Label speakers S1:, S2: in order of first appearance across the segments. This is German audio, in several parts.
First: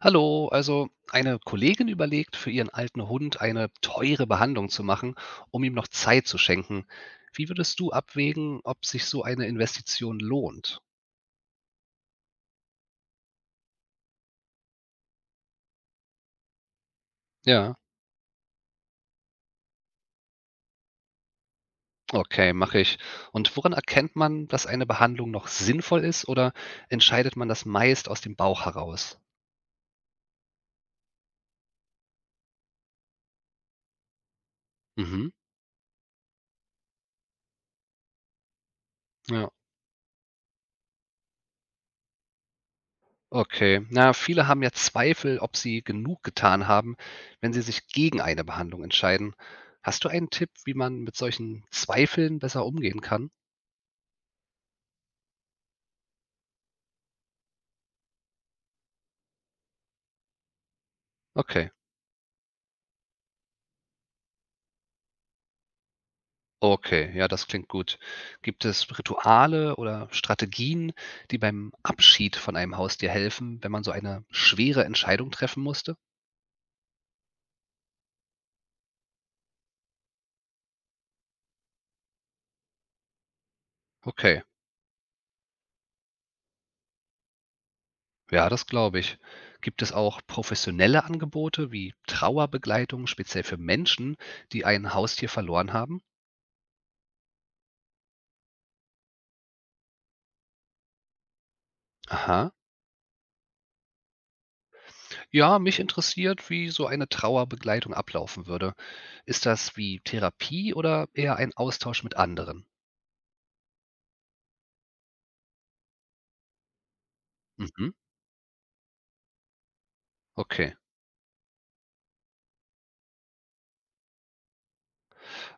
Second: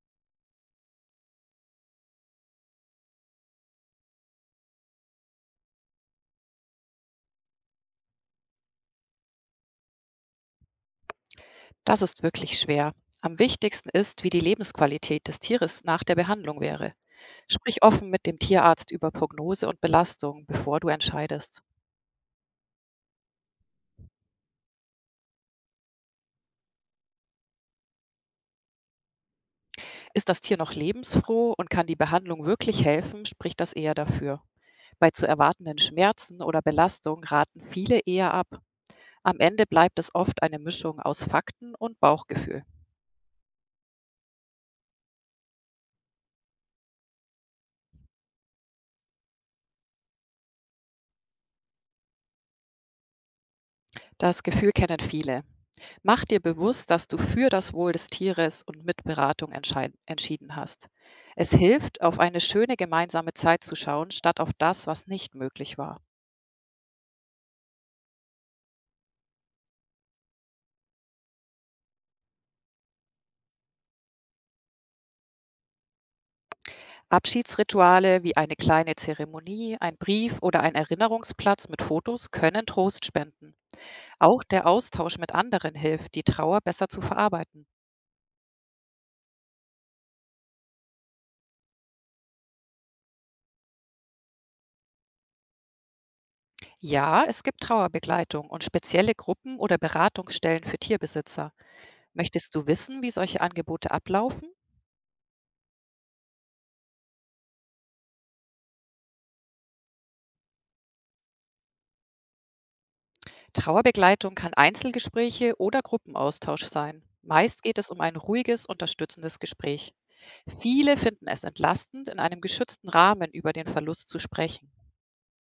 S1: Hallo, also eine Kollegin überlegt, für ihren alten Hund eine teure Behandlung zu machen, um ihm noch Zeit zu schenken. Wie würdest du abwägen, ob sich so eine Investition lohnt?
S2: Das ist wirklich schwer. Am wichtigsten ist, wie die Lebensqualität des Tieres nach der Behandlung wäre.
S1: Ja,
S2: Sprich offen mit dem Tierarzt über Prognose und Belastung, bevor du entscheidest.
S1: okay, mache ich. Und woran erkennt man, dass eine Behandlung noch sinnvoll ist oder entscheidet man das meist aus dem Bauch heraus?
S2: Ist das Tier noch lebensfroh und kann die Behandlung wirklich helfen, spricht das eher dafür. Bei zu
S1: Mhm,
S2: erwartenden Schmerzen oder Belastung raten viele eher ab. Am
S1: ja.
S2: Ende bleibt es oft eine Mischung aus Fakten und Bauchgefühl.
S1: Okay. Na, viele haben ja Zweifel, ob sie genug getan haben, wenn sie sich gegen eine Behandlung entscheiden. Hast du einen Tipp, wie man mit solchen Zweifeln besser umgehen kann?
S2: Das Gefühl kennen viele. Mach dir bewusst, dass du für das Wohl des Tieres und mit Beratung entschieden hast. Es
S1: Okay.
S2: hilft, auf eine schöne gemeinsame Zeit zu schauen, statt auf das, was nicht möglich war.
S1: Okay, ja, das klingt gut. Gibt es Rituale oder Strategien, die beim Abschied von einem Haustier helfen, wenn man so eine schwere Entscheidung treffen musste?
S2: Abschiedsrituale wie eine kleine Zeremonie, ein Brief oder ein Erinnerungsplatz mit Fotos können Trost spenden.
S1: Okay,
S2: Auch der Austausch mit anderen hilft, die Trauer besser zu verarbeiten.
S1: ja, das glaube ich. Gibt es auch professionelle Angebote wie Trauerbegleitung speziell für Menschen, die ein Haustier verloren haben?
S2: Ja, es gibt Trauerbegleitung und spezielle Gruppen oder Beratungsstellen für Tierbesitzer.
S1: Aha.
S2: Möchtest du wissen, wie solche Angebote ablaufen?
S1: Ja, mich interessiert, wie so eine Trauerbegleitung ablaufen würde. Ist das wie Therapie oder eher ein Austausch mit anderen?
S2: Trauerbegleitung kann Einzelgespräche oder Gruppenaustausch sein. Meist geht es
S1: Mhm,
S2: um ein ruhiges, unterstützendes Gespräch.
S1: okay.
S2: Viele finden es entlastend, in einem geschützten Rahmen über den Verlust zu sprechen.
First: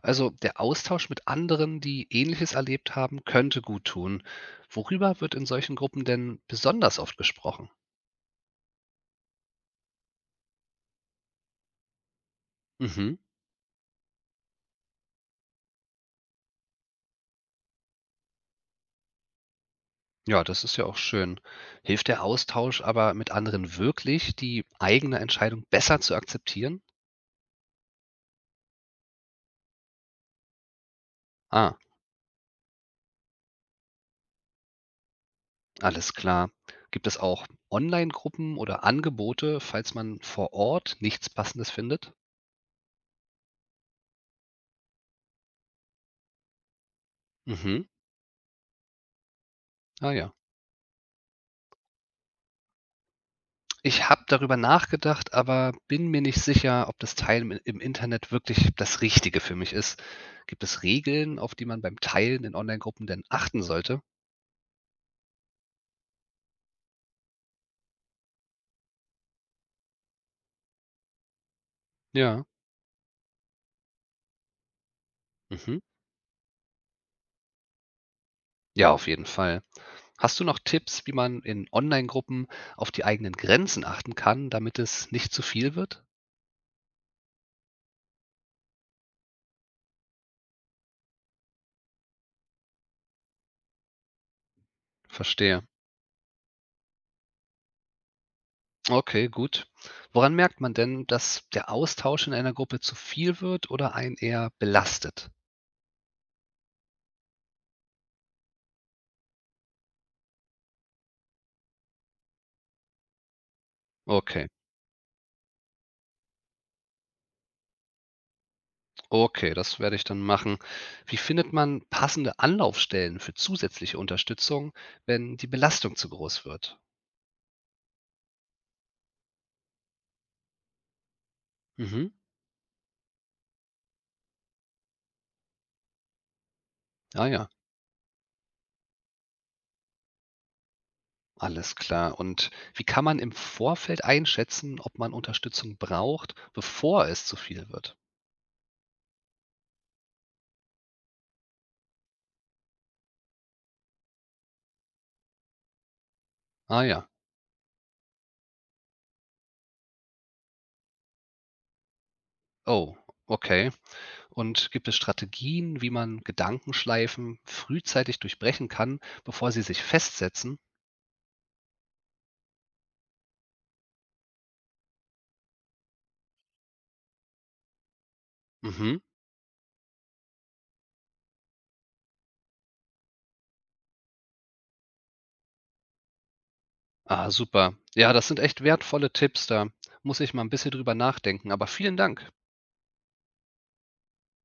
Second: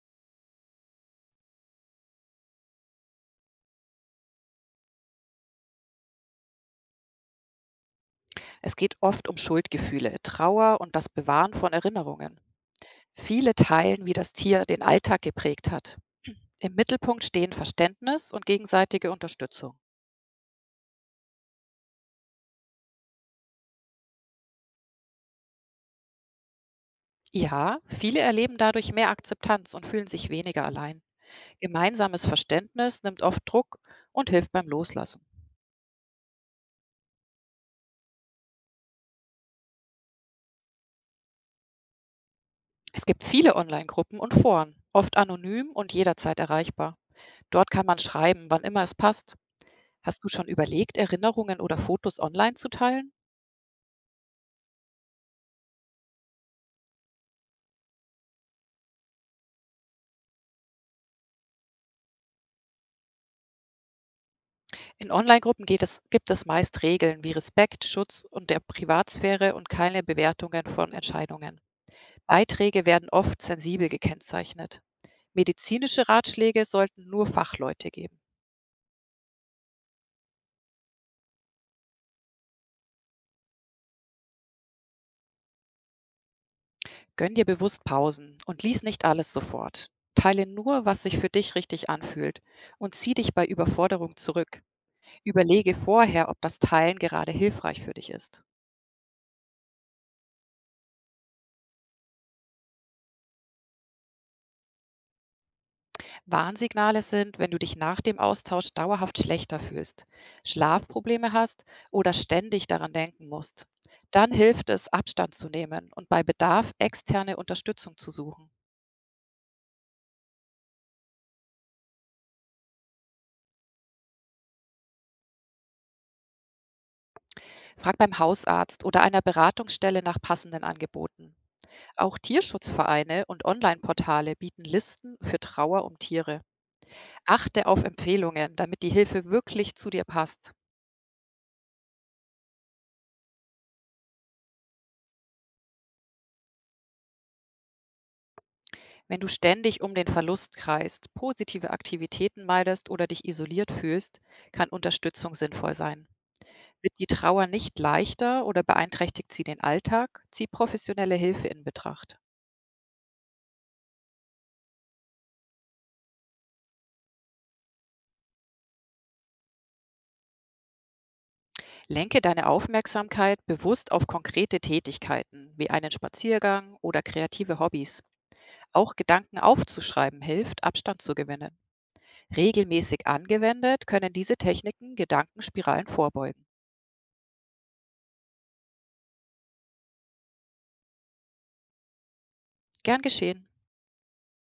S1: Also der Austausch mit anderen, die Ähnliches erlebt haben, könnte gut tun. Worüber wird in solchen Gruppen denn besonders oft gesprochen?
S2: Es geht oft um Schuldgefühle, Trauer und das Bewahren von Erinnerungen.
S1: Mhm.
S2: Viele teilen, wie das Tier den Alltag geprägt hat. Im Mittelpunkt stehen Verständnis und gegenseitige Unterstützung.
S1: Ja, das ist ja auch schön. Hilft der Austausch aber mit anderen wirklich, die eigene Entscheidung besser zu akzeptieren?
S2: Ja, viele erleben dadurch mehr Akzeptanz und fühlen sich weniger allein.
S1: Ah.
S2: Gemeinsames Verständnis nimmt oft Druck und hilft beim Loslassen.
S1: Alles klar. Gibt es auch Online-Gruppen oder Angebote, falls man vor Ort nichts Passendes findet?
S2: Es gibt viele Online-Gruppen und Foren, oft anonym und jederzeit erreichbar. Dort kann
S1: Mhm.
S2: man schreiben, wann immer es passt.
S1: Ah
S2: Hast du
S1: ja.
S2: schon überlegt, Erinnerungen oder Fotos online zu teilen?
S1: Ich habe darüber nachgedacht, aber bin mir nicht sicher, ob das Teilen im Internet wirklich das Richtige für mich ist. Gibt es Regeln, auf die man beim Teilen in Online-Gruppen denn achten sollte?
S2: In Online-Gruppen gibt es meist Regeln wie Respekt, Schutz und der Privatsphäre und keine Bewertungen von Entscheidungen.
S1: Ja.
S2: Beiträge werden oft sensibel gekennzeichnet.
S1: Mhm.
S2: Medizinische Ratschläge sollten nur Fachleute geben.
S1: Ja, auf jeden Fall. Hast du noch Tipps, wie man in Online-Gruppen auf die eigenen Grenzen achten kann, damit es nicht zu viel wird?
S2: Gönn dir bewusst Pausen und lies nicht alles sofort. Teile nur, was sich für dich richtig anfühlt und zieh dich bei Überforderung zurück.
S1: Verstehe.
S2: Überlege vorher, ob das Teilen gerade hilfreich für dich ist.
S1: Okay, gut. Woran merkt man denn, dass der Austausch in einer Gruppe zu viel wird oder einen eher belastet?
S2: Warnsignale sind, wenn du dich nach dem Austausch dauerhaft schlechter fühlst, Schlafprobleme hast oder ständig daran denken musst. Dann
S1: Okay,
S2: hilft es, Abstand zu nehmen und bei Bedarf externe Unterstützung zu suchen.
S1: okay, das werde ich dann machen. Wie findet man passende Anlaufstellen für zusätzliche Unterstützung, wenn die Belastung zu groß wird?
S2: Frag beim Hausarzt oder einer Beratungsstelle nach passenden Angeboten.
S1: Mhm.
S2: Auch Tierschutzvereine und Online-Portale bieten Listen für Trauer um Tiere.
S1: Ja, ja,
S2: Achte auf Empfehlungen, damit die Hilfe wirklich zu dir passt.
S1: alles klar. Und wie kann man im Vorfeld einschätzen, ob man Unterstützung braucht, bevor es zu viel wird?
S2: Wenn du ständig um den Verlust kreist, positive Aktivitäten meidest oder dich isoliert fühlst, kann Unterstützung sinnvoll sein.
S1: Ah
S2: Wird die
S1: ja.
S2: Trauer nicht leichter oder beeinträchtigt sie den Alltag, zieh professionelle Hilfe in Betracht.
S1: Oh, okay. Und gibt es Strategien, wie man Gedankenschleifen frühzeitig durchbrechen kann, bevor sie sich festsetzen?
S2: Lenke deine Aufmerksamkeit bewusst auf konkrete Tätigkeiten wie einen Spaziergang oder kreative Hobbys. Auch
S1: Mhm.
S2: Gedanken aufzuschreiben hilft, Abstand zu gewinnen. Regelmäßig angewendet, können diese Techniken Gedankenspiralen vorbeugen.
S1: Ah, super. Ja, das sind echt wertvolle Tipps. Da muss ich mal ein bisschen drüber nachdenken. Aber vielen Dank.
S2: Gern geschehen.